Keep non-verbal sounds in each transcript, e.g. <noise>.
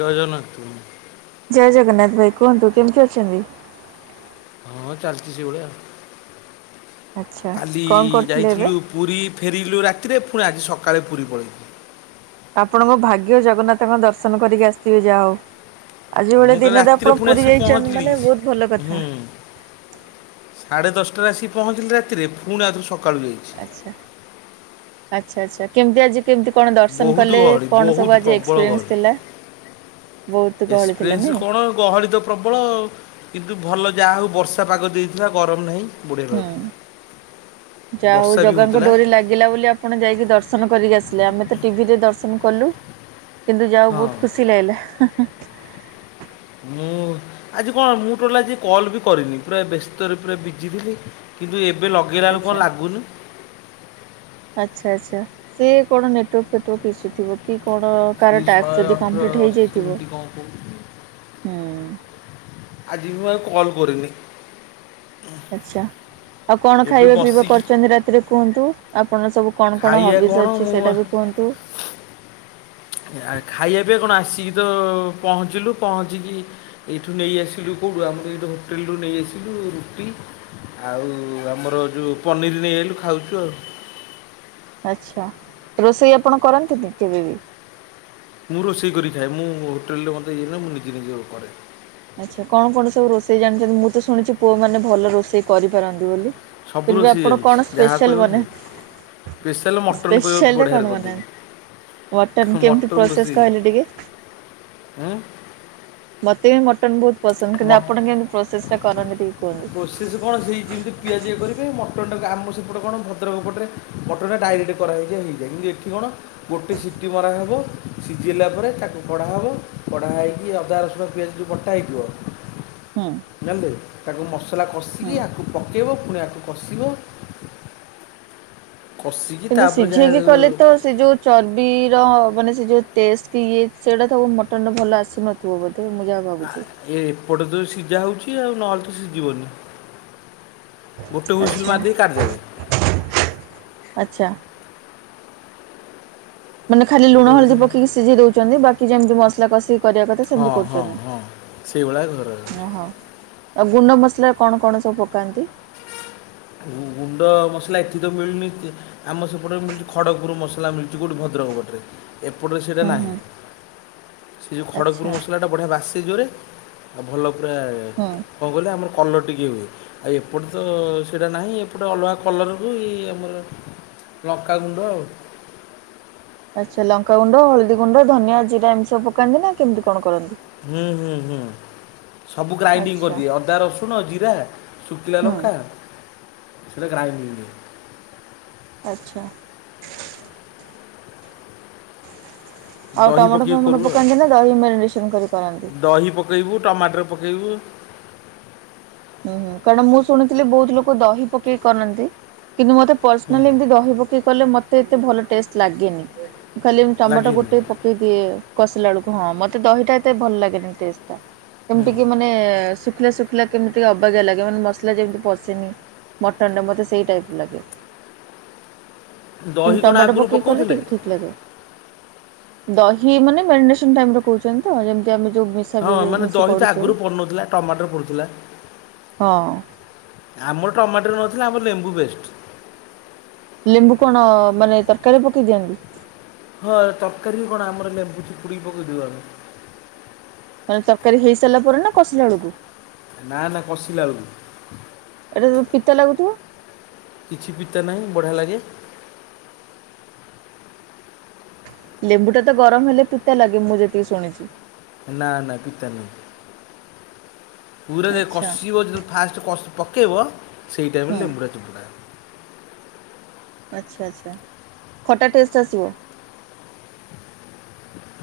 ଜୟ ଜଗନ୍ନାଥ। ଜୟ ଜଗନ୍ନାଥ ଭାଇ କୁହନ୍ତୁ କେମିତି ଅଛନ୍ତି? ହଁ ଚାଲିଚି ସେଇଭଳିଆ ଆଉ ଆଚ୍ଛା କାଲି କଣ କରୁଥିଲେ ଏବେ? ଯାଇଥିଲୁ। ପୁରୀ ଫେରିଲୁ ରାତିରେ ଫୁଣି ଆଜି ସକାଳେ ପୁରୀ ପଳେଇଲୁ। ଆପଣଙ୍କ ଭାଗ୍ୟ ଜଗନ୍ନାଥଙ୍କ ଦର୍ଶନ କରିକି ଆସିଥିବେ ଯା ହଉ। ଆଜି ଭଳି ମୁଁ କାଲି ଦିନରେ ରାତିରେ ଆପଣ ପୁଣି ପୁରୀ ଆସିକି ଯାଇଚନ୍ତି ପହଞ୍ଚିଲି ମାନେ ବହୁତ ଭଲ ହୁଁ କଥା। ସାଢ଼େ ଦଶଟାରେ ଆସିକି ପହଞ୍ଚିଲି ରାତିରେ ପୁଣି ଆଉ ଥରେ ସକାଳୁ ଯାଇ ଆଚ୍ଛା ଆଚ୍ଛା ଆଚ୍ଛା କେମିତି ଆଜି କେମିତି କଣ ଦର୍ଶନ ବହୁତ କଲେ ଗହଳି କଣ ବହୁତ ସବୁ ଆଜି ପ୍ରବଳ ଏକ୍ସପିରିଏନ୍ସ ଗହଳି ଥିଲା? ବହୁତ ଗହଳି ଥିଲା ନାଇଁ? ହଁ ଗହଳି ତ ପ୍ରବଳ କିନ୍ତୁ ଭଲ ଯାହା ହଉ ବର୍ଷା ପାଗ ଦେଇଥିଲା ଗରମ ନାହିଁ। ବଢ଼ିଆ ହୁଁ ଲାଗୁଥିଲା ଯା ହଉ ବର୍ଷା ବି ଜଗାଙ୍କ ହେଉଥିଲା ଡୋରି ଲାଗି ଲାଗିଲା ବୋଲି ଆପଣ ଯାଇକି ଦର୍ଶନ କରିକି ଆସିଲେ ଆମେ ତ ଟିଭିରେ ଦର୍ଶନ କଲୁ। କିନ୍ତୁ ଯା ହଉ ହଁ ବହୁତ ଖୁସି ଲାଗିଲା। ମୁଁ ଆଜି କଣ ମୁଁ ଟୋଟାଲ ଆଜି କଲ୍ ବି କରିନି ପୁରା ବ୍ୟସ୍ତରେ ପୁରା ବିଜି ଥିଲି। କିନ୍ତୁ ଏବେ ଲଗେଇଲା ବେଳକୁ କଣ ଆଚ୍ଛା। ଲାଗୁନି। ଆଚ୍ଛା ଆଚ୍ଛା ସେ କଣ ନେଟୱାର୍କ ଫେଟୱାର୍କ ଇସୁ ଥିବ କି କଣ। କାହାର କି ଟାସ୍କ ଶହେ ଯଦି ଅଠର କମ୍ପ୍ଲିଟ୍ ଅଶୀ ହେଇଯାଇଥିବ। ମିନିଟି କଣ କହୁଚି। ହୁଁ ଆଜି ମୁଁ ଆଉ କଲ୍ କରିନି। ଆଚ୍ଛା ଆଉ କଣ ଏବେ ଖାଇବା ପିଇବା ବସିକି କରିଚନ୍ତି ରାତିରେ କୁହନ୍ତୁ ଆପଣ ସବୁ? କଣ କଣ ଖାଇବା ହବିଜ୍ ଅଛି ମୁଁ ଆ, ସେଟା ବି କୁହନ୍ତୁ? ଆ ଖାଇଆ ପାଇଁ କଣ ଆସିକି ତ ପହଞ୍ଚିଲୁ ପହଞ୍ଚିକି ଏଇଠୁ ନେଇ ଆସିଲୁ କୋଉଠୁ ଆମର ଏ ହୋଟେଲରୁ ନେଇ ଆସିଲୁ ରୁଟି ଆଉ ଆମର ଯୋଉ ପନିର ନେଇ ଆଇଲୁ ଖାଉଚୁ ଆଉ। ଆଚ୍ଛା ରୋଷେଇ ଆପଣ କରନ୍ତିନି କେବେ ବି? ମୁଁ ରୋଷେଇ କରିକି ଖାଏ ମୁଁ ହୋଟେଲ ରେ ମୋତେ ଇଏ ନୁହେଁ ମୁଁ ନିଜେ ନିଜେ କରେ। ଆଚ୍ଛା କଣ କଣ ସବୁ ରୋଷେଇ ଜାଣିଚନ୍ତି ମୁଁ ତ ଶୁଣିଚି ପୁଅ ମାନେ ଭଲ ରୋଷେଇ କରିପାରନ୍ତି ବୋଲି। ସବୁ ଫିର୍ବି ରୋଷେଇ ଆପଣ ଜାଣିଛି କଣ ଯାହା ସ୍ପେଶାଲ କହିବ ସେ ବନାନ୍ତି? ସ୍ପେଶାଲ ମଟନ୍ କହିବ ସ୍ପେଶାଲରେ ବଢ଼ିଆରେ କଣ କରିଦେବି ବନାନ୍ତି? ମଟନ୍ କେମିତି ମଟନ୍ ପ୍ରୋସେସ ରୋଷେଇ କହିଲେ ଟିକେ? ହୁଁ। ମତେ ବି ମଟନ୍ ବହୁତ ପସନ୍ଦ, କିନ୍ତୁ ଆପଣ କେମିତି ପ୍ରୋସେସ ଟା କରନ୍ତି ଟିକେ କୁହନ୍ତୁ? ସେ କଣ ହେଇ ଯେମିତି ପିଆଜ ଇଏ କରିକି ମଟନଟାକୁ ଆମ ସେପଟେ କଣ ଭଦ୍ରକ ପଟରେ ମଟନ୍ ଟା ଡାଇରେକ୍ଟ କରାଯାଏ <unintelligible> କିନ୍ତୁ ଏଠି କଣ ଗୋଟେ ସିଟି ମରା ହବ ସିଝିଲା ପରେ ତାକୁ କଢ଼ା ହବ କଢା ହେଇକି ଅଦା ରସୁଣ ପିଆଜକୁ ବଟ ବଟା ହେଇଥିବ। ହୁଁ। ଜାଣିଲକି ତାକୁ ମସଲା ହୁଁ। କଷିକି ଆକୁ ପକେଇବ ପୁଣି ଆକୁ କଷିବ। କଷିକି କିନ୍ତୁ ତାପରେ ଯାହା ସିଝେଇକି କଲେ ତ ସେ ଯୋଉ ଚର୍ବିର ମାନେ ସେ ଯେଉଁ ଟେଷ୍ଟ କି ଇଏ ସେଇଟା ତ ଆଉ ମଟନ୍ ରେ ଭଲ ଆସିନଥିବ ବୋଧେ ମୁଁ ଯାହା ଭାବୁଛି ଏପଟ ତ ସିଝା ହେଉଛି ଆଉ ନହେଲେ ତ ସିଝିବନି। ଗୋଟେ ହୁଇସିଲ ମାରି ଦେଇକି କାଢ଼ିଦେବେ। ଆଛା। ମାନେ ଖାଲି ଗୋଟେ ଲୁଣ ହଳଦୀ ପକେଇକି ହୁଇସିଲ୍ ସିଝେଇ ଦୋଉଚିନ୍ତି ବାକି ଯେମିତି ମସଲା କଷିକି କରିବା କଥା ହଁ ସେମିତି ହଁ ହଁ ସେଇଭଳିଆ ଘର କରୁଚନ୍ତି ଓହୋ। ଆଉ ଗୁଣ୍ଡ ମସଲା କଣ କଣ ସବୁ ପକାନ୍ତି? ଗୁଣ୍ଡ ମସଲା ଏଠି ତ ମିଳୁନିସେ ଆମ ସେପଟେ ମିଳୁଛି ଖଡ଼ଗପୁରୁ ମସଲା ମିଳୁଛି କୋଉଠି ଭଦ୍ରକ ପଟରେ। ଏପଟରେ ସେଇଟା ହୁଁ ନାହିଁ ହୁଁ ସେ ଯୋଉ ଖଡ଼ଗପୁର ଆଚ୍ଛା ମସଲା ସେଟା ବଢ଼ିଆ ବାସେ ଜୋରେ ଆଉ ଭଲ ପୁରା ହୁଁ। କଣ କହିଲେ ଆମର କଲର୍ ଟିକେ ହୁଏ ଆଉ ଏପଟେ ତ ସେଇଟା ନାହିଁ ଏପଟେ ଅଲଗା କଲରକୁ ଇ ଆମର ଲଙ୍କାଗୁଣ୍ଡ ଆଉ ଆଛା ଲଙ୍କାଗୁଣ୍ଡ ହଳଦୀ ଗୁଣ୍ଡ ଧନିଆ ଜିରା ଏମି ସବୁ ପକାନ୍ତି ନା କେମିତି କଣ କରନ୍ତି? ହୁଁ ହୁଁ ହୁଁ ସବୁ ଗ୍ରାଇଣ୍ଡିଙ୍ଗ ଆଚ୍ଛା କରିଦିଏ ଅଦା ରସୁଣ ଆଉ ଜିରା ସୁକିଲା ହୁଁ। ଲଙ୍କା ସେଇଟା ଗ୍ରାଇଣ୍ଡକି ହୁଏ ଆଛା। ଆଉ ଦହି ଟମାଟୋ ପକେଇକି ଫମୋଟୋ କରୁ ଆଉ ପକାନ୍ତି ନା ଦହି ମୋରିନେସନ କରି କରନ୍ତି? ପକାଇବୁ ଟମାଟର ପକାଇବୁ। ହୁଁ ହୁଁ କାରଣ ମୁଁ ଶୁଣିଥିଲି ବୋହୁତ ଲୋକ ଦହି ପକେଇକି କରନ୍ତି କିନ୍ତୁ ମତେ ହୁଁ, ପର୍ସନାଲି ଏମିତି ଦହି ପକେଇ କଲେ ମତେ ଏତେ ଭଲ ତେଷ୍ଟେ ଲାଗେନି ଖାଲି ଟମାଟୋ ଲାଗିନି ଗୋଟେ ପ ପକେଇଦିଏ କଷିଲା ବେଳକୁ ହଁ ମତେ ଦହିଟା ଏତେ ଭଲ ଲାଗେନି ଟେଷ୍ଟ ଟା ହୁଁ। କେମିତି କି ମାନେ ଶୁଖିଲା ଶୁଖିଲା କେମିତି ଅବାଗିଆ ଲାଗେ ମାନେ ମସଲା ଯେମିତି ପଶିନି ମଟନରେ ମତେ ସେଇ ଟାଇପ ଲାଗେ। <inaudible> କିନ୍ତୁ କ'ଣ ଟମାଟୋ ଆଗରୁ ପକେଇି କଲେ ପକାଉଥିଲେ ଟିକେ ଠିକ୍ ଲାଗେ। ଦହି ମାନେ ମ୍ୟାରନେସନ ଟାଇମରେ କୋହୁଚନ୍ତି ତ ଯେମିତି ଆମେ ଯୋଉ ମି ହଁ ମାନେ ଦହି ତ ଆଗରୁ ପଡ଼ୁନଥିଲା ଟମାଟର ପଡ଼ୁଥିଲା। ହଁ। ଆମର ଟମାଟର ନଥିଲା ଆମର ଲେମ୍ବୁ ବେଷ୍ଟ। ଲେମ୍ବୁ କଣ ମାନେ ତରକାରୀ ପକେଇ ଦିଅନ୍ତି? ହଁ ତରକାରୀ ବି କଣ ଆମର ଲେମ୍ବୁ ଚିୁଡ଼ି ପକେଇଦୋଉ ଆମେ। ମାନେ ତରକାରୀ ହେଇ ସାରିଲା ପରେ ନା କସିଲା ବେଳକୁ? ନା ନା କସିଲା ବେଳକୁ। ଏଇଟା ତୋ ପିତା ଲାଗୁଥିବ? କିଛି ପିତା ନାହିଁ ବଢ଼ିଆ ଲାଗେ। ଲେମ୍ବୁ ଟା ତ ଗରମ ହେଲେ ଫିତା ଲାଗେ ମୁଁ ଯେତିକି ଶୁଣିଛି। ନା ନା ପିତା ନାଁହି ପୁର ଦେ ଆଚ୍ଛା କଷିବ ଯେ ଫାଷ୍ଟ ପ ପକେଇବ ସେଇ ଟାଇମ୍ ରେ ହୁଁ ଲେମ୍ବୁଟା ଚିପୁଢ଼ା ହବ। ଆଛା ଆଛା ଖଟା ଟେଷ୍ଟ ଆସିବ?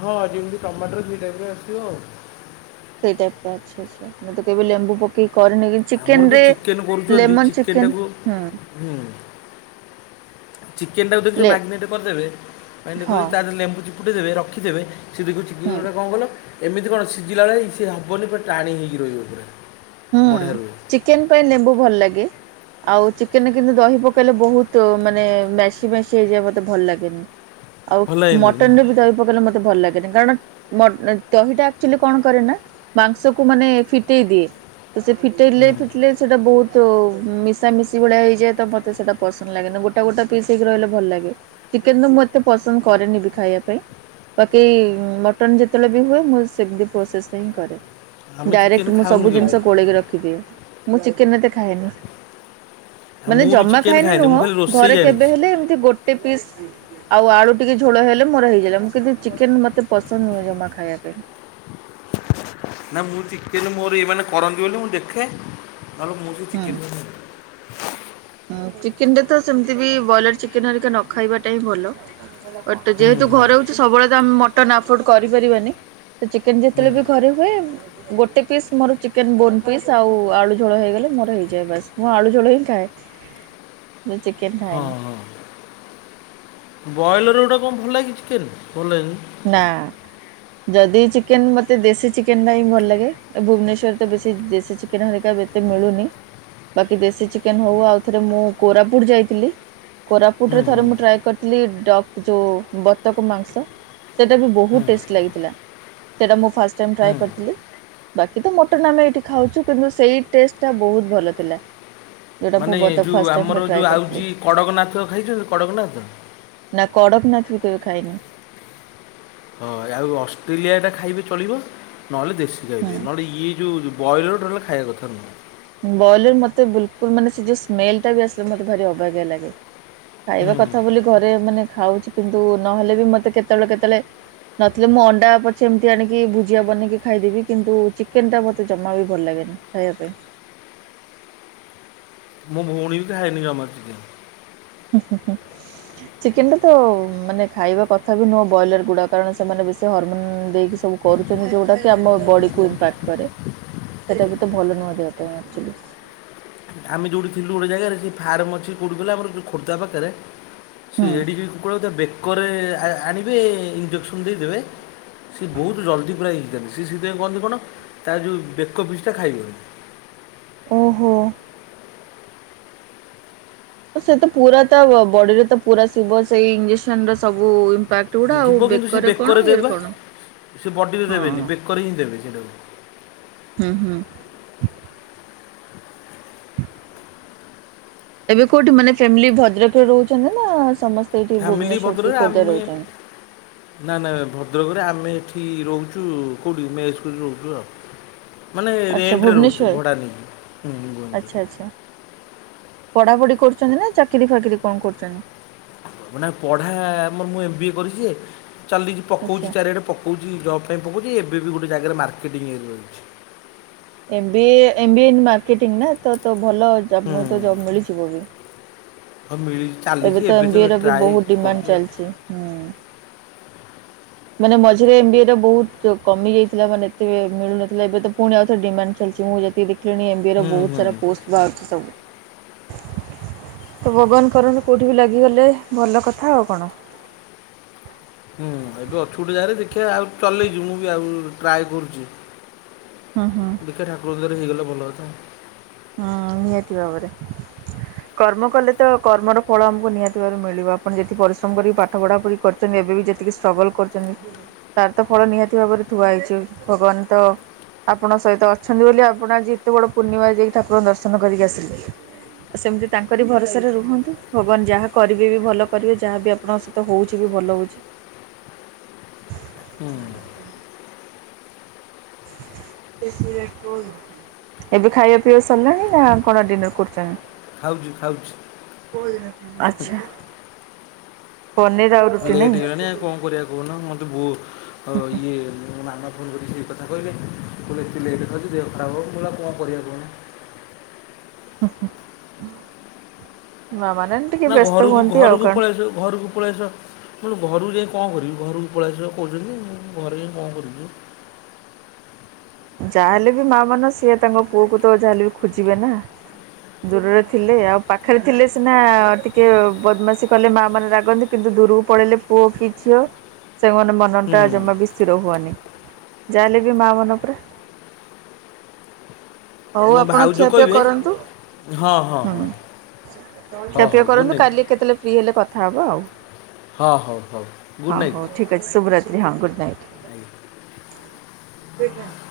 ହଁ ଯେମିତି ଟମାଟର ସେଇ ଟାଇପ୍ ଆସଥିବ ଆଉ। ସେଇ ଟାଇପ୍ ର ଆଛା ଆଛା ମୁଁ ତ କେବେ ଲେମ୍ବୁ ପକେଇ କରିନି କି ଆମର ଚିକେନ ଯେଉଁ ରେ ଚିକେନ୍ କରୁଛନ୍ତି ଲେମନ ଚିକେନ୍ଟାକୁ ଚିକେନ ହୁଁ। ହୁଁ। ଚିକେନ ଟାକୁ ଦେଖିବେ ଲେ ମ୍ୟାରିନେଟ୍ କରିଦେବେ ମ୍ୟାରିନେଟ୍ ହଁ କରି ତାଦେହରେ ଲେମ୍ବୁ ଚିପୁଡି ଦେବେ ରଖିଦେବେ। ସେଖଟେ ହୁଁ। କଣ ଗଲ ଏମିତି କଣ ସିଝିଲା ବେଳେ ଇ ସେ ହବନି ପୁରା ଟାଣି ହେଇକି ରହିବ ପୁରା। ହୁଁ ବଢ଼ିଆ ରୁହେ ଚିକେନ ପାଇଁ ଲେମ୍ଵୁ ଭଲ ଲାଗେ। ଆଉ ଚିକେନରେ କିନ୍ତୁ ଦହି ପକେଇଲେ ବହୁତ ମାନେ ମେସି ମେସି ହେଇଯିବା ମତେ ଭଲ ଲାଗେନି। ଆଉ ଭଲ ହେଇନି ନା ମଟନ ରେ ବି ଦହି ପକେଇଲେ ମ ମତେ ଭଲ ଲାଗେନି କାରଣ ଦହିଟା ଆକ୍ଚୁଆଲି କଣ କରେ ନା ମାଂସକୁ ମାନେ ଫିଟେଇ ଦିଏ ତ ସେ ଫିଟେଇଲେ ଫିଟେ ସେଇଟା ବହୁତ ମିଶାମିଶି ଭଳିଆ ହେଇଯାଏ ତ ମୋତେ ସେଇଟା ପସନ୍ଦ ଲାଗେନି ଗୋଟା ଗୋଟେ ପିସ୍ ହେଇକି ରହିଲେ ଭଲ ଲାଗେ। ଚିକେନ ତ ମୁଁ ଏତେ ପସନ୍ଦ କରେନି ବି ଖାଇବା ପାଇଁ। ବାକି ମଟନ୍ ଯେତେବେଳେ ବି ହୁଏ ମୁଁ ସେମିତି ପ୍ରୋସେସ ହିଁ କରେ। ଆମେ ଚିକେନ ଡାଇରେକ୍ଟ ମୁଁ ଖାଉନୁ ସବୁ କେବେ ଜିନିଷ ଗୋଳେଇକି ରଖିଦିଏ ମୁଁ ଚିକେନ ଏତେ ଖାଏନି। ଆଉ ମାନେ ମୁଁ ବି ଜମା ଚିକେନ ଖାଇନି ଖାଏନି ମୁଁ ନୁହଁ ଖାଲି ରୋଷେଇ ଘରେ କେବେ ଜାଣିଛି ହେଲେ ଏମିତି ଗୋ ଗୋଟେ ପିସ୍ ଆଉ ଆଳୁ ଟିକେ ଝୋଳ ହେଲେ ମୋର ହେଇଗାଲା କିନ୍ତୁ ଚିକେନ ମତେ ପସନ୍ଦ ନୁହେଁ ଜମା ଖାଇବାକୁ। <inaudible> ନା ମୁଁ ଚିକେନ ମୋର ଏଇ ମାନେ କରନ୍ତି ବୋଲି ମୁଁ ଦେଖେ ନହେଲେ ମୁଁ ସେ ଚିକେନ ହଁ ଚିକେନ ଟାତ ସେମିତି ବି ବ୍ରଏଲର ଚିକେନ ହେରିକା ନ ଖାଇବାଟା ହିଁ ଭଲ। ଟେ ହୁଁ ଯେହେତୁ ହୁଁ ଘରେ ହଉଛି ସବୁବେଳେ ତ ଆମେ ମଟନ୍ ଆଫୋର୍ଡ କରିପାରିବାନି। ତ ଚିକେନ ଯେତେବେଳେ ବି ଘରେ ହୁଏ ଗୋଟେ ପିସ୍ ମୋର ଚିକେନ ବୋନ୍ ପିସ୍ ଆଉ ଆଳୁ ଝୋଳ ହେଇଗଲେ। ମୋର ହେଇଯାଏ ବାସ୍ ମୁଁ ଆଳୁ ଜୋଳ ହିଁ ଖାଏ। ଚିକେନ୍। ହଁ ହଁ ବ୍ରଏଲର୍ ଗୁଡ଼ା କଣ ଭଲ ଲାଗେ କି ଚିକେନ୍ ଭଲ ଲାଗେନି। ନା। ଯଦି ଚିକେନ ମତେ ଦେଶୀ ଚିକେନଟା ହିଁ ଭଲ ଲାଗେ ଭୁବନେଶ୍ୱରରେ ବେଶୀ ଦେଶୀ ଚିକେନ। ଚିକେନ ହେରିକା ବି ଏତେ ମିଳୁନି। ବାକି ଦେଶୀ ଚିକେନ ହଉ ଆଉ ଥରେ ମୁଁ କୋରାଫୁଟ ଯାଇଥିଲି କୋରାଫୁଟ ହୁଁ ରେ ହୁଁ ଥରେ ମୁଁ ଟ୍ରାଏ କରିଥି ଲି ଡକ୍ ଯେଉଁ ବତକ ମାଂସ। ସେଇଟା ବି ବହୁତ ଟେଷ୍ଟ ଲାଗିଥିଲା ସେଇଟା ମୁଁ ଫାଷ୍ଟ ଟାଇମ ଟ୍ରାଏ ହୁଁ କରିଥିଲି। ବାକି ତ ମଟନ୍ ଆମେ ଏଇଠି ଖାଉଛୁ କିନ୍ତୁ ସେଇ ଟେଷ୍ଟ ଟା ବହୁତ ଭଲ ଥିଲା। ଯେଉଁଟା ମୁଁ ମାନେ ବତକ ଯେଉଁ ଫାଷ୍ଟ ଟାଇମ୍ ପାଇଁ ଆମର ଟ୍ରାଏ ଯେଉଁ କରିଥିଲି ଆଉଚି କଡ଼କନାଥ ଖାଇଛନ୍ତି କଡ଼କନାଥ। ନା କଡ଼କନାଥ ବି ମୁଁ କେବେ ଖାଇନି। ହଁ ଆଉ ଅଷ୍ଟ୍ରେଲିଆଟା ଖାଇବେ ଚଳିବ ନହେଲେ ଦେଶୀ ଖାଇବେ ହୁଁ ନହେଲେ ଇଏ ଯେଉଁ। ବ୍ରଏଲର ଟୋଟାଲି ଖାଇବା କଥା ନୁହେଁ। ବ୍ରଏଲର ମତେ ବିଲକୁଲ ମାନେ ସେ ଯୋଉ ସ୍ମେଲ ଟା ବି ଆସେ ମତେ ଭାରି ଅବାଗିଆ ଲାଗେ। ଖାଇବା ହୁଁ କଥା ବୋଲି ଘରେ ମାନେ ଖାଉଛି କିନ୍ତୁ ନହେଲେ ବି ମତେ କେତେବେଳେ କେତେବେଳେ। ନଥିଲେ ମୁଁ ଅଣ୍ଡା ପଛେ ଏମିତି ଆଣିକି ଭୁଜିଆ ବନେଇକି ଖାଇଦେବି କିନ୍ତୁ ଚିକେନଟା ମୋତେ ଜମା ବି ଭଲ ଲାଗେନି। ଖାଇବା ପାଇଁ। ମୋ ଭଉଣୀ ବି ଖାଏନି ଜମାରୁ ଚିକେନ। ହୁଁ ହୁଁ ହୁଁ। ଚିକେନ ଟା ତ ମାନେ ଖାଇବା କଥା ବି ନୁହଁ ବ୍ରଏଲର ଗୁଡା କାରଣ ସେମାନେ ବେଶୀ ହରମୋନ ଦେଇକି। ଏ ସବୁ କରୁଛନ୍ତି ଯେଉଁଟାକି ଆମ ବଡ଼ିକୁ ଇମ୍ପାକ୍ଟ। କରେ ସେଟା ବି ତ ଭଲ ନୁହଁ ଦେହ ପାଇଁ ଆଚୁଲି। ଆମେ ଯେଉଁଠି ଥିଲୁ ଗୋଟେ ଜାଗାରେ ଫାର୍ମଅଛି କେଉଠୁ କହିଲ ଯୋ ଆମର ଖୋର୍ଦ୍ଧା ପାଖରେ। ସେ ହୁଁ ଏଡ଼ିକି କୁକୁଡ଼ାକୁ ତା ବେକରେ ଆଣିବେ ଇଞ୍ଜେକ୍ସନ୍ ଦେଇଦେବେ। ସିଏ ବହୁତ ଜଲ୍ଦି ପୁରା ହେଇଥାନ୍ତି ସିଏ ସେଇଥିପାଇଁ କହନ୍ତି କଣ ତା ଯଉବେକ ପିସ୍ ଟା ଖାଇବେନି। ଓହୋ ଏ ସେତ ପୁରା ତା ବ ବଡିରେ ତ ପୁରା ଶିବ ସେଇ ଇଞ୍ଜେକ୍ସନ ର ସବୁ ଇମ୍ପାକ୍ଟ ଗୁଡା ଆଉ ଯିବ କିନ୍ତୁ ସେ କଣ ବେକରେ ଇଏରେ ଦେବେ କଣ ପା ସେ ବଡିରେ ହଁ ଦେବେନି ବେକରେ ହିଁ ଦେବେ ସେଟାକୁ। ହୁଁ ହୁଁ ଏବେ କୋଉଠି ମାନେ ଫ୍ୟାମିଲି ଭଦ୍ରକରେ ରହୁଚନ୍ତି ନା ସମସ୍ତେ ଏଇଠି ଫ୍ୟାମିଲି ଭୁବନେଶ୍ଵର କି ଭଦ୍ରକରେ ଖୋର୍ଦ୍ଧା ଆମେ ରହୁଛନ୍ତି। ନା ନା ଭଦ୍ରକରେ ଆମେ ଏଠି ରହୁଚୁ କଉଠି ମେସ କରି ରହୁଚୁ ଆଉ। ମାନେ ଆଚ୍ଛା ରେଣ୍ଟ ରେ ରହୁଚୁ ଭୁବନେଶ୍ଵର ଭଡା ନେଇକି। ଆଚ୍ଛା ଆଚ୍ଛା। ପଢାପଢି କରୁଚନ୍ତି ନା ଚାକିରି ଫାକିରି କଣ କରୁଚନ୍ତି? ନା ପଢା ମୁଁ ମୋ ଏମ୍ ବିଏ କରିଚିଏ ଚାଲିଚି ଆଚ୍ଛା। ପକଉଚି ଚାରିଆଡେ ପ ପକଉଚି ଜବ ପାଇଁ ପକଉଚି ଏବେ ବି ଗୋଟେ ଜାଗାରେ ମାର୍କେଟିଂ ଏରିଅର ଅଛି। M B A, M B A marketing ନା ତ ତ ଭଲ ଜବ <unintelligible> ମିଳିଯିବ ବି। ହ ମିଳିଯି ଏବେ ତ ଏମବିଏ ର ବି ବହୁତ ଡିମାଣ୍ଡ ଚାଲିଚି ହୁଁ। ମାନେ ମଝିରେ ଏମବିଏ ର ବହୁତ କମି ଯାଇଥିଲା ମାନେ ଏତେ ବି ମିଳୁନଥିଲା ଏବେ ତ ପୁଣି ଆଉ ଥରେ ଡିମାଣ୍ଡ ଚାଲିଛି ମୁଁ ଯେତିକି ଦେଖିଲିଣି ଏମବିଏ ର ହୁଁ ବହୁତ ହୁଁ ସାରା ପୋଷ୍ଟ ବାହାରୁଚି ସବୁ। ତ ଭଗବାନ କରନ୍ତୁ କେଉଠି ବି ଲାଗିଗଲେ ଭଲ କଥା ଆଉ କଣ। ହୁଁ ଏବେ ଅଛୁ ଗୋଟେ ଯାଗାରେ ଦେଖିଆ ଆଉ ଚଲେଇଚି ମୁଁ ବି ଆଉ ଟ୍ରାଏ କରୁଚି। ହୁଁ ହୁଁ ଠାକୁରଙ୍କ ଦୟାରେ ହେଇଗଲେ ଭଲ କଥା। ହୁଁ ନିହାତି ଭାବରେ କର୍ମ କଲେ ତ କର୍ମର ଫଳ ଆମକୁ ନିହାତିି ଭାବରେ ମିଳିବ ଆପଣ ଯେତିିକି ପରିଶ୍ରମ କରିକି ପାଠ ପଢା ପଢି କରି ଚନ୍ତି ଏବେ ବି ଯେତିକି ଷ୍ଟ୍ରଗଲ କରୁଚନ୍ତି ତାର ତ ଫଳ ନିହାତି ଭାବରେ ଥୁଆ ହେଇଚି ଭଗବାନ ତ ଆପଣ ସହିତ ଅଛନ୍ତି ବୋଲି ଆପଣ ଆଜି ଏତେ ବଡ ପୂର୍ଣ୍ଣିମାରେ ଯାଇକି ଠାକୁରଙ୍କ ଦର୍ଶନ କରିକି ଆସିଲେ। ସେମିତି ତାଙ୍କରି ଭରସାରେ ରୁହନ୍ତୁ ଭଗବାନ ଯାହା କରିବେ ବି ଭଲ କରିବେ ଯାହାବି ଆପଣ ହଉଚି ବି ଭଲ ହଉଚି। ଏ ଥିରେ କଁ ଏବେ ଖାଇବା ପିଇବା ସରିଲାଣି ନା କଣ ଡିନର କରୁଚ? ଖାଉଚୁ ଖାଉଚି। ଆଚ୍ଛା ପନିର ଆ ଲେଟ୍ ହେଇଗଲାନି ଆଉ କଁଅ କରିବା କହୁନ ମତେ ବହୁତ ଅ ଇଏ ମାମା ଫୋନ୍ କରିକି ସେଇ କଥା କହିଲେ କଇଲେ ଏତେ ଲେଟରେ ଖାଉଚୁ ଦେହ ଖରାପ ହେବ ମୁଁ କଇଲି ଆଉ କଣ କରିବା କୁହନି। ହୁଁ ହୁଁ ମା ମାନାନି ନା ଘରୁକୁ ଘରୁକୁ ପଳେଇ ଆସିବ ଘରୁକୁ। ପଳେଇଆସ ମୁଁ କଇଲି ଘରୁକୁ ଯାଇ କଁ କରିବି ଘରକୁ ପଳେଇଆସ କହୁଚନ୍ତି ମୁଁ ଘରେ ଯାଇ କଁ କରିବି। ଯାହା ହେଲେ ବି ମା ମନ ସିଏ ତାଙ୍କ ପୁଅକୁ ତ ଯାହେଲେ ବି ଖୋଜିବେ ନା। ଦୂରରେ ଥିଲେ ଆଉ ପାଖରେ ଥିଲେ ସିନା ଟିକେ ବଦମାସି କଲେ ମା ମାନେ ରାଗନ୍ତି। କିନ୍ତୁ ଦୂରୁକୁ ପଳେଇଲେ ପୁଅ କି ଝିଅ ସେମ ମ ନ ଟା ଜମା ବି ସ୍ଥିର ହୁଅନି ଯାଆ ଏଲେ ବି ମା ମନ ପରା। ହଉ ଆମ ଆପଣ ଭାଉଜ ଖିଆପିଆ କହିବେ କରନ୍ତୁ। ହଁ ହଁ ହୁଁ। ହଁ ହଁ ଖିଆପିଆ ହଉ ଗୁଡ଼୍ କରନ୍ତୁ ନାଇଟ୍ କାଲି କେତେଲେ ଫ୍ରି ହେଲେ କଥା ହବ ଆଉ। ହଁ ହଉ ହଉ ଗୁଡ୍ ନାଇଟ୍। ଏ ଶୁଭରାତ୍ରି ହଁ ଗୁଡ ନାଇଟ। ଆଂଜ୍ଞା। ଏବେକାହିଁ?